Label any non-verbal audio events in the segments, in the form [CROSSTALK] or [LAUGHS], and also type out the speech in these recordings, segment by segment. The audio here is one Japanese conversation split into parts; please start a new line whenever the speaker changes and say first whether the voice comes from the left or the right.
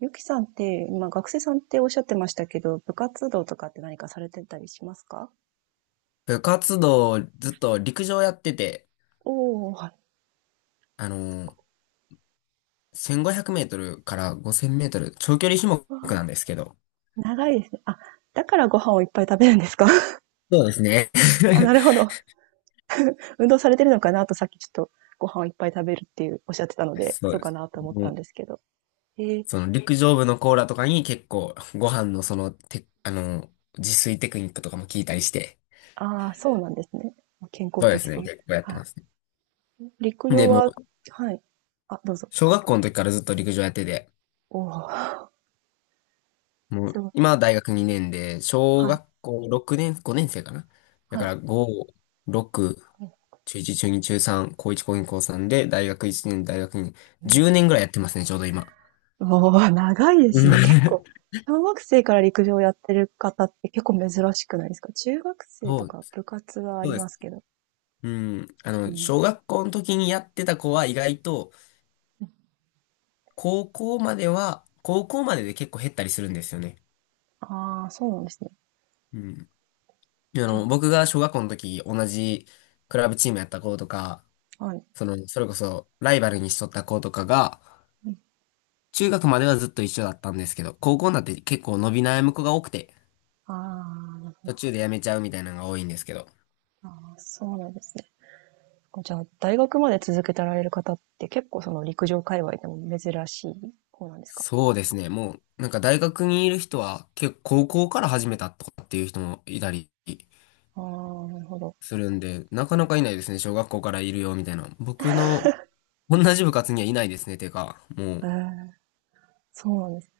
right: ゆきさんって、今学生さんっておっしゃってましたけど、部活動とかって何かされてたりしますか？
left: 部活動、ずっと陸上やってて、
right: おおー、はい。
left: あのー、1500メートルから5000メートル、長距離種
right: わあ、
left: 目なんですけど。
right: 長いですね。あ、だからご飯をいっぱい食べるんですか？ [LAUGHS]
left: そうですね。
right: あ、な
left: [LAUGHS]
right: るほど。運動されてるのかなとさっきちょっとご飯をいっぱい食べるっていうおっしゃってたので、
left: そ
right: そ
left: う
right: う
left: で
right: か
left: す。
right: なと思っ
left: も
right: たん
left: う
right: ですけど。えー、
left: その陸上部のコーラとかに結構ご飯のそのて、あのー、自炊テクニックとかも聞いたりして。
right: ああ、そうなんですね。健康
left: そうで
right: 的
left: すね。
right: そう。
left: 結構やってま
right: は
left: すね。
right: い。陸上
left: で、も
right: は、
left: う、
right: はい。あ、どうぞ。
left: 小学校の時からずっと陸上やってて、
right: おお、[LAUGHS]
left: も
right: す
left: う、
right: ごい。
left: 今は大学2年で、小
right: はい。
left: 学校6年、5年生かな。だ
right: は
left: か
right: い。
left: ら5、6、中1、中2、中3、高1、高2、高3で、大学1年、大学2年、10年ぐらいやってますね、ちょうど今。
right: おお、長いで
left: う
right: す
left: ん
right: ね。結構、
left: [LAUGHS]。
right: 小学生から陸上やってる方って結構珍しくないですか？中学生
left: そ
right: と
left: う、
right: か部活はあ
left: そう
right: り
left: で
right: ま
left: す。
right: すけど。
left: うん。あ
right: う
left: の、
right: ん。
left: 小学校の時にやってた子は意外と、高校までで結構減ったりするんですよね。
right: ああ、そうなんですね。
left: うん。あ
right: じゃ
left: の、僕が小学校の時、同じクラブチームやった子とか、
right: あ、はい。
left: その、それこそ、ライバルにしとった子とかが、
right: うん。
left: 中学まではずっと一緒だったんですけど、高校になって結構伸び悩む子が多くて、
right: あ
left: 途中で辞めちゃうみたいなのが多いんですけど。
right: ー、あー、そうなんですね。じゃあ、大学まで続けてられる方って結構その陸上界隈でも珍しい方なんですか？
left: そうですね。もう、なんか大学にいる人は、結構高校から始めたとかっていう人もいたり
right: ああ、なるほど。
left: するんで、なかなかいないですね。小学校からいるよみたいな。僕の同じ部活にはいないですね。てか、もう、
right: ええ、そうなんです。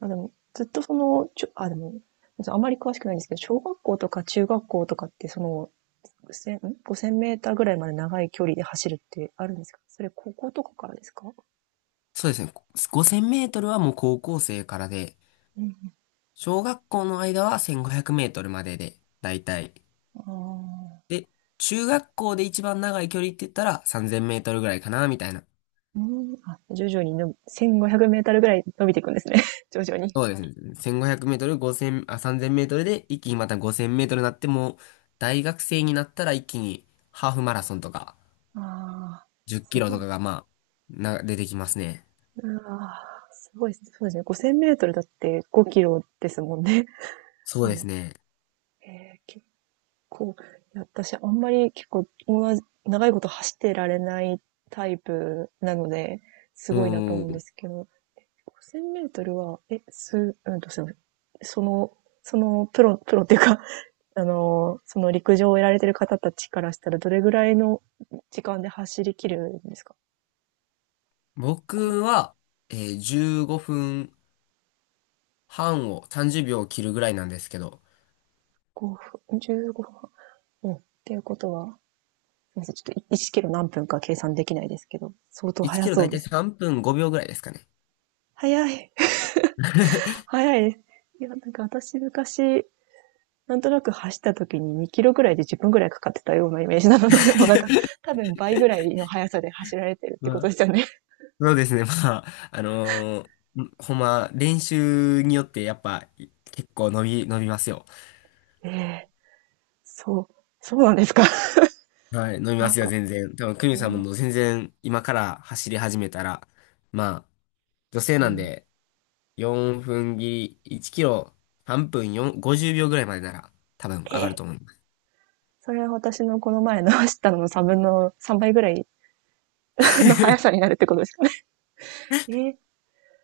right: あ、でも、ずっとその、ちょ、あ、でも、あまり詳しくないんですけど、小学校とか中学校とかってその5000、んメーターぐらいまで長い距離で走るってあるんですか？それ、高校とかからですか？
left: そうですね。5000メートルはもう高校生からで、
right: うん。
left: 小学校の間は1500メートルまでで、だいたい
right: あ、
left: で、中学校で一番長い距離って言ったら3000メートルぐらいかな、みたいな。
right: うん。あ、徐々にの、1500メーターぐらい伸びていくんですね。[LAUGHS] 徐々に。
left: そうですね。1500メートル、5 0あ、3000メートルで一気にまた5000メートルになってもう、大学生になったら一気にハーフマラソンとか、
right: あ。ああ、
left: 10
right: す
left: キロ
right: ご
left: と
right: い。
left: かがまあ、出てきますね。
right: ああ、すごい。そうですね。5000メートルだって5キロですもんね。
left: そう
right: う
left: で
right: ん、
left: すね。
right: 結構、いや私あんまり結構、同じ長いこと走ってられないタイプなので、すごいなと
left: も
right: 思うんで
left: う、
right: すけど、5000メートルは、え、す、うんと、すいません。その、プロっていうか、[LAUGHS] あの、その陸上をやられてる方たちからしたら、どれぐらいの時間で走り切るんですか？ ?5、
left: 僕は、15分半を30秒を切るぐらいなんですけど、
right: 5分、15分。うん。っていうことは、すいません。ちょっと1キロ何分か計算できないですけど、相当
left: 1キ
right: 速
left: ロだ
right: そう
left: いた
right: で
left: い
right: すね。
left: 3分5秒ぐらいですかね。
right: 速い。[LAUGHS]
left: [LAUGHS]
right: 速いです。いや、なんか私昔、なんとなく走った時に2キロぐらいで10分ぐらいかかってたようなイメージなので、[LAUGHS] もうなんか多分倍ぐらいの速さで走られてるって
left: ま
right: こと
left: あ、
right: ですよね。
left: そうですね。まあ、あのーほんま、練習によってやっぱい結構伸びますよ。
right: [LAUGHS] ええー、そう、そうなんですか。
left: はい、伸びま
right: なん
left: すよ、
right: か、
left: 全然。多分、クミ
right: え
left: さん
right: え、
left: も全然今から走り始めたら、まあ、女性
right: う
left: なん
right: ん、
left: で、4分切り、1キロ、半分4、50秒ぐらいまでなら、多分上
right: え
left: がる
right: ー、
left: と思います。
right: それは私のこの前の走ったのの3分の3倍ぐらいの速さ
left: [LAUGHS]
right: になるってことですかね。[LAUGHS] えー、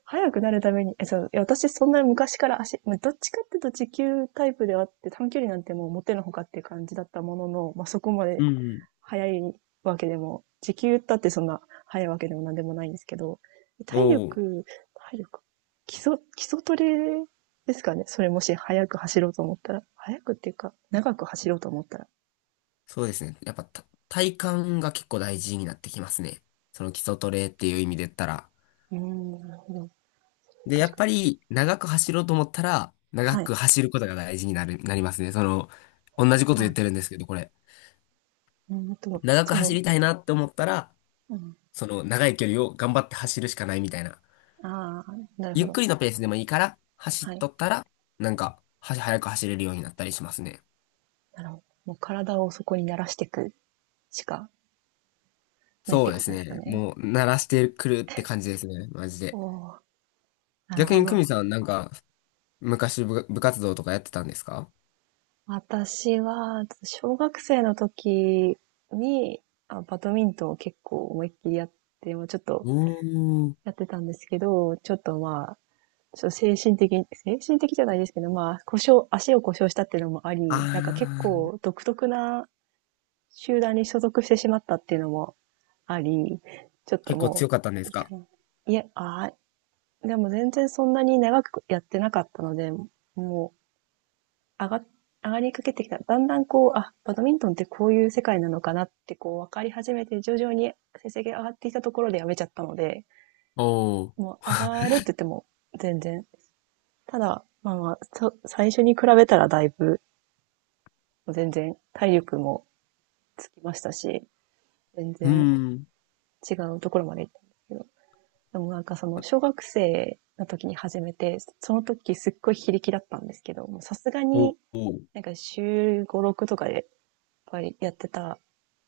right: 速くなるために、え、そう、いや私そんな昔から足、どっちかっていうと持久タイプではあって短距離なんてもう持てのほかっていう感じだったものの、まあ、そこま
left: う
right: で
left: ん
right: 早いわけでも、時給だってそんな早いわけでもなんでもないんですけど、
left: うん。
right: 体
left: おう、
right: 力、体力、基礎、基礎トレですかね。それもし早く走ろうと思ったら、早くっていうか、長く走ろうと思ったら。
left: そうですね。やっぱた体幹が結構大事になってきますね。その基礎トレっていう意味で言ったら。
right: うーん、なるほど。
left: で、や
right: 確
left: っ
right: か
left: ぱ
right: に。
left: り長く走ろうと思ったら、長
right: はい。
left: く走ることが大事になりますね。その、同じこと言っ
right: あ、
left: てるんですけど、これ。
right: うん、でも、
left: 長く
right: そ
left: 走
right: の、
left: りたいなって思ったら、
right: うん。
left: その長い距離を頑張って走るしかないみたいな。
right: ああ、なるほ
left: ゆっ
right: ど。
left: くりのペースでもいいから、走っ
right: はい。
left: とったら、なんか、早く走れるようになったりしますね。
right: なるほど。もう体をそこに慣らしていくしかないっ
left: そ
right: て
left: うで
right: こと
left: す
right: ですか
left: ね。
right: ね。
left: もう、慣らしてくるって感じですね。マジ
right: お
left: で。
right: お、なる
left: 逆
right: ほ
left: に、久
right: ど。
left: 美さん、なんか、昔部活動とかやってたんですか？
right: 私は、小学生の時に、あ、バドミントンを結構思いっきりやって、もうちょっ
left: お
right: と
left: ー。
right: やってたんですけど、ちょっとまあ、ちょっと精神的じゃないですけど、まあ、故障、足を故障したっていうのもあ
left: あ
right: り、なんか結
left: ー、
right: 構独特な集団に所属してしまったっていうのもあり、ちょっと
left: 結構
right: も
left: 強かったんで
right: う、
left: す
right: いい
left: か？
right: かな。いや、あー、でも全然そんなに長くやってなかったので、も上が、上がりかけてきた。だんだんこう、あ、バドミントンってこういう世界なのかなってこう分かり始めて、徐々に成績が上がってきたところでやめちゃったので、
left: おー。
right: もう上がるって言っても全然。ただ、まあまあ、最初に比べたらだいぶ、全然体力もつきましたし、全
left: う
right: 然
left: ん。
right: 違うところまで行ったんですけど。でもなんかその小学生の時に始めて、その時すっごい非力だったんですけど、さすが
left: お
right: に
left: お。
right: なんか週5、6とかでぱりやってた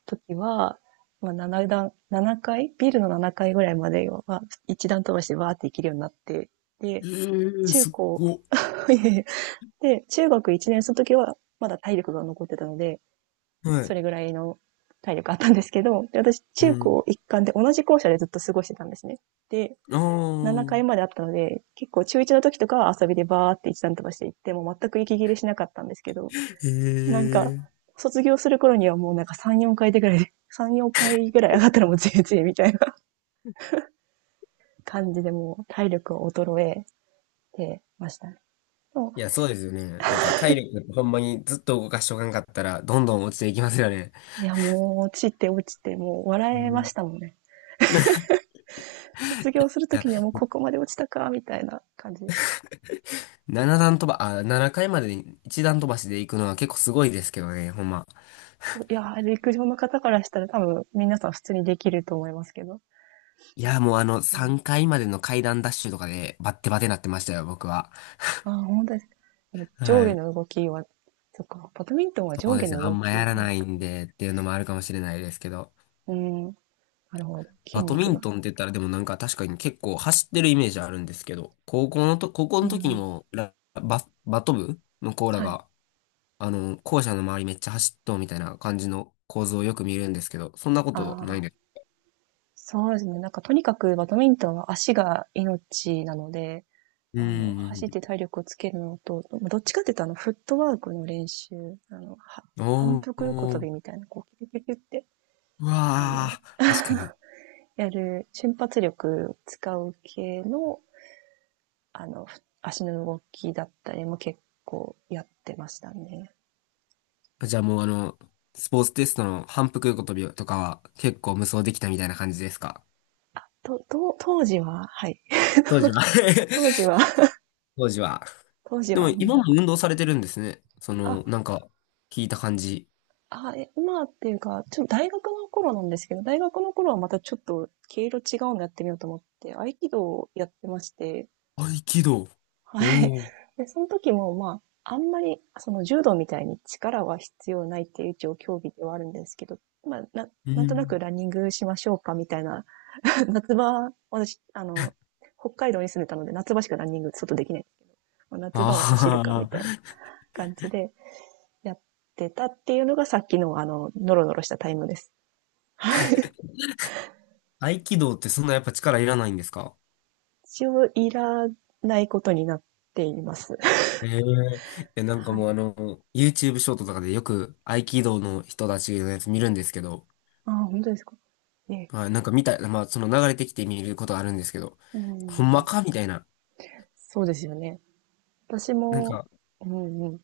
right: 時は、まあ、7階ビルの7階ぐらいまでは、1段飛ばしてバーって行けるようになって、で、
left: ええ、
right: 中
left: す
right: 高、
left: ごっ。
right: [LAUGHS] で、中学1年生の時は、まだ体力が残ってたので、
left: は
right: そ
left: い。
right: れぐらいの体力あったんですけど、で私、
left: う
right: 中高
left: ん。
right: 一貫で同じ校舎でずっと過ごしてたんですね。で、
left: あ
right: 7階ま
left: あ。
right: であったので、結構中1の時とかは遊びでバーって一段飛ばして行って、もう全く息切れしなかったんですけど、
left: へ
right: なんか、
left: え。
right: 卒業する頃にはもうなんか3、4回でぐらいで、[LAUGHS] 3、4回ぐらい上がったらもう全然みたいな [LAUGHS] 感じでもう体力を衰えてましたね。も、
left: いや、そうですよね。なんか、体力ってほんまにずっと動かしとかんかったら、どんどん落ちていきますよね。
right: いやもう落ちて落ちてもう笑
left: う
right: えま
left: ん。い
right: したもんね。卒業すると
left: や、
right: きにはもうここまで落ちたか、みたいな感じでした。
left: 7段飛ば、あ、7回までに1段飛ばしで行くのは結構すごいですけどね、ほんま。
right: いやー、陸上の方からしたら多分皆さん普通にできると思いますけど。
left: いや、もうあの、
right: うん、
left: 3回までの階段ダッシュとかで、バッテバテなってましたよ、僕は。
right: ああ、本当です。上
left: は
right: 下
left: い。
right: の動きは、そっか、バドミントンは
left: そ
right: 上
left: う
right: 下
left: ですね。
right: の
left: あ
right: 動
left: んまや
right: き
left: ら
right: なんで
left: な
right: す
left: い
right: か
left: ん
right: ね。
left: で、っていうのもあるかもしれないですけど。
right: うん、なるほど。筋
left: バドミ
right: 肉が。
left: ントンって言ったらでもなんか確かに結構走ってるイメージあるんですけど、高校
right: う
left: の時に
right: ん、
left: もバト部のコーラ
right: はい。
left: が、あの、校舎の周りめっちゃ走っとうみたいな感じの構造をよく見るんですけど、そんなことない
right: ああ、
left: ね。
right: そうですね。なんかとにかくバドミントンは足が命なので、
left: う
right: あの、
left: ー
right: 走っ
left: ん。
right: て体力をつけるのと、どっちかっていうとあの、フットワークの練習、あの、反
left: お
right: 復横跳
left: ー、
right: びみたいな、こう、キュキュキュキュって、
left: う
right: あの、
left: わー、確かに。
right: やる瞬発力を使う系の、あの、足の動きだったりも結構やってましたね。
left: じゃあもうあの、スポーツテストの反復横跳びとかは結構無双できたみたいな感じですか？
right: 当時は、はい。
left: 当
right: [LAUGHS]
left: 時は。
right: 当時は、
left: [LAUGHS] 当時は。
right: 当時
left: でも
right: は
left: 今も
right: もう、
left: 運動されてるんですね。その、
right: あ、
left: なんか、聞いた感じ。
right: 今っていうか、ちょっと大学の頃なんですけど、大学の頃はまたちょっと毛色違うのやってみようと思って、合気道をやってまして、
left: 合気道。
right: はい。
left: おお。
right: [LAUGHS] で、その時も、まあ、あんまり、その柔道みたいに力は必要ないっていう一応競技ではあるんですけど、まあ、
left: う
right: なんとなく
left: ん。
right: ランニングしましょうかみたいな、[LAUGHS] 夏場、私、あの、北海道に住んでたので、夏場しかランニング外できない。まあ夏場は走る
left: あ
right: かみ
left: あ。
right: たいな感じでやってたっていうのがさっきのあの、ノロノロしたタイムです。
left: 合気道ってそんなやっぱ力いらないんですか？
right: 一応いらないことになっています。[LAUGHS]
left: えええ、なんか
right: はい。
left: もうあの、YouTube ショートとかでよく合気道の人たちのやつ見るんですけど、
right: ああ、本当ですか。ね、
left: はい、なんかまあその流れてきて見ることあるんですけど、
right: う
left: ほんま
right: ん。
left: かみたいな。
right: そうですよね。私
left: なん
right: も、
left: か、
right: うんうん。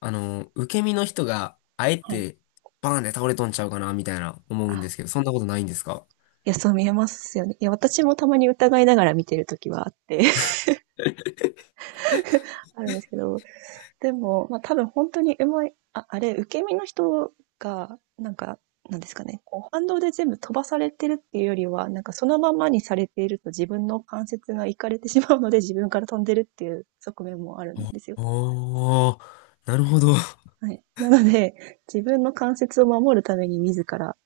left: あの、受け身の人があえ
right: はい。
left: てバーンで倒れとんちゃうかなみたいな思うんで
right: あ、
left: すけど、そんなことないんですか？
right: いや、そう見えますよね。いや、私もたまに疑いながら見てるときはあって、[LAUGHS] あるんですけど、でも、まあ多分本当にうまい、あ、あれ、受け身の人が、なんですかね、こう反動で全部飛ばされてるっていうよりは、なんかそのままにされていると自分の関節がいかれてしまうので自分から飛んでるっていう側面もあるんですよ。
left: おおー、なるほど。
right: はい。なので、自分の関節を守るために自ら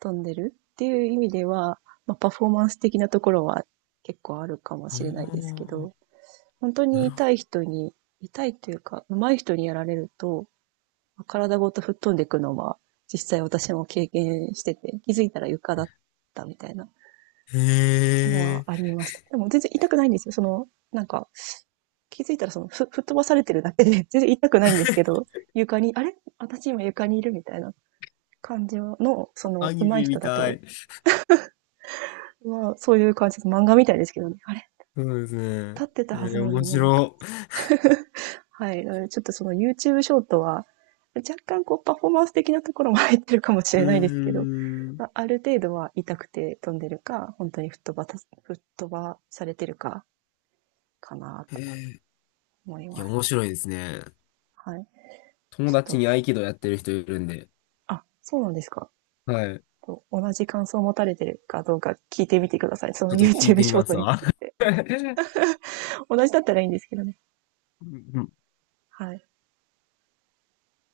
right: 飛んでるっていう意味では、まあ、パフォーマンス的なところは結構あるかも
left: あ
right: しれないですけ
left: ー、
right: ど、本当
left: な
right: に
left: るほ
right: 痛い
left: ど。
right: 人に、痛いというか、上手い人にやられると、まあ体ごと吹っ飛んでいくのは、実際私も経験してて、気づいたら床だったみたいな
left: へ
right: のは
left: え、
right: ありました。でも全然痛くないんですよ。その、なんか、気づいたらその、吹っ飛ばされてるだけで、[LAUGHS] 全然痛くないんですけ
left: [LAUGHS]
right: ど、床に、あれ私今床にいるみたいな感じの、そ
left: ア
right: の、
left: ニ
right: 上手い
left: メ
right: 人
left: み
right: だ
left: た
right: と、
left: い。
right: まあ、そういう感じです、漫画みたいですけどね。あれ、
left: そうですね。
right: 立ってたはずなの
left: 面
right: にもういは
left: 白。
right: い。ちょっとその YouTube ショートは、若干こうパフォーマンス的なところも入ってるかもし
left: う
right: れないですけど、
left: ーん。
right: まあ、ある程度は痛くて飛んでるか、本当に吹っ飛ばされてるか、かな
left: へ
right: と
left: え、
right: 思い
left: い
right: ま
left: や、
right: す。
left: 面白いですね。
right: はい。
left: 友
right: ちょっ
left: 達
right: と、
left: に合気道やってる人いるんで、
right: あ、そうなんですか。
left: はい。ち
right: 同じ感想を持たれてるかどうか聞いてみてください。その
left: ょっと聞い
right: YouTube
left: てみ
right: ショー
left: ま
right: ト
left: す
right: に
left: わ。
right: ついて。
left: [LAUGHS]
right: 同じだったらいいんですけどね。
left: うん
right: はい。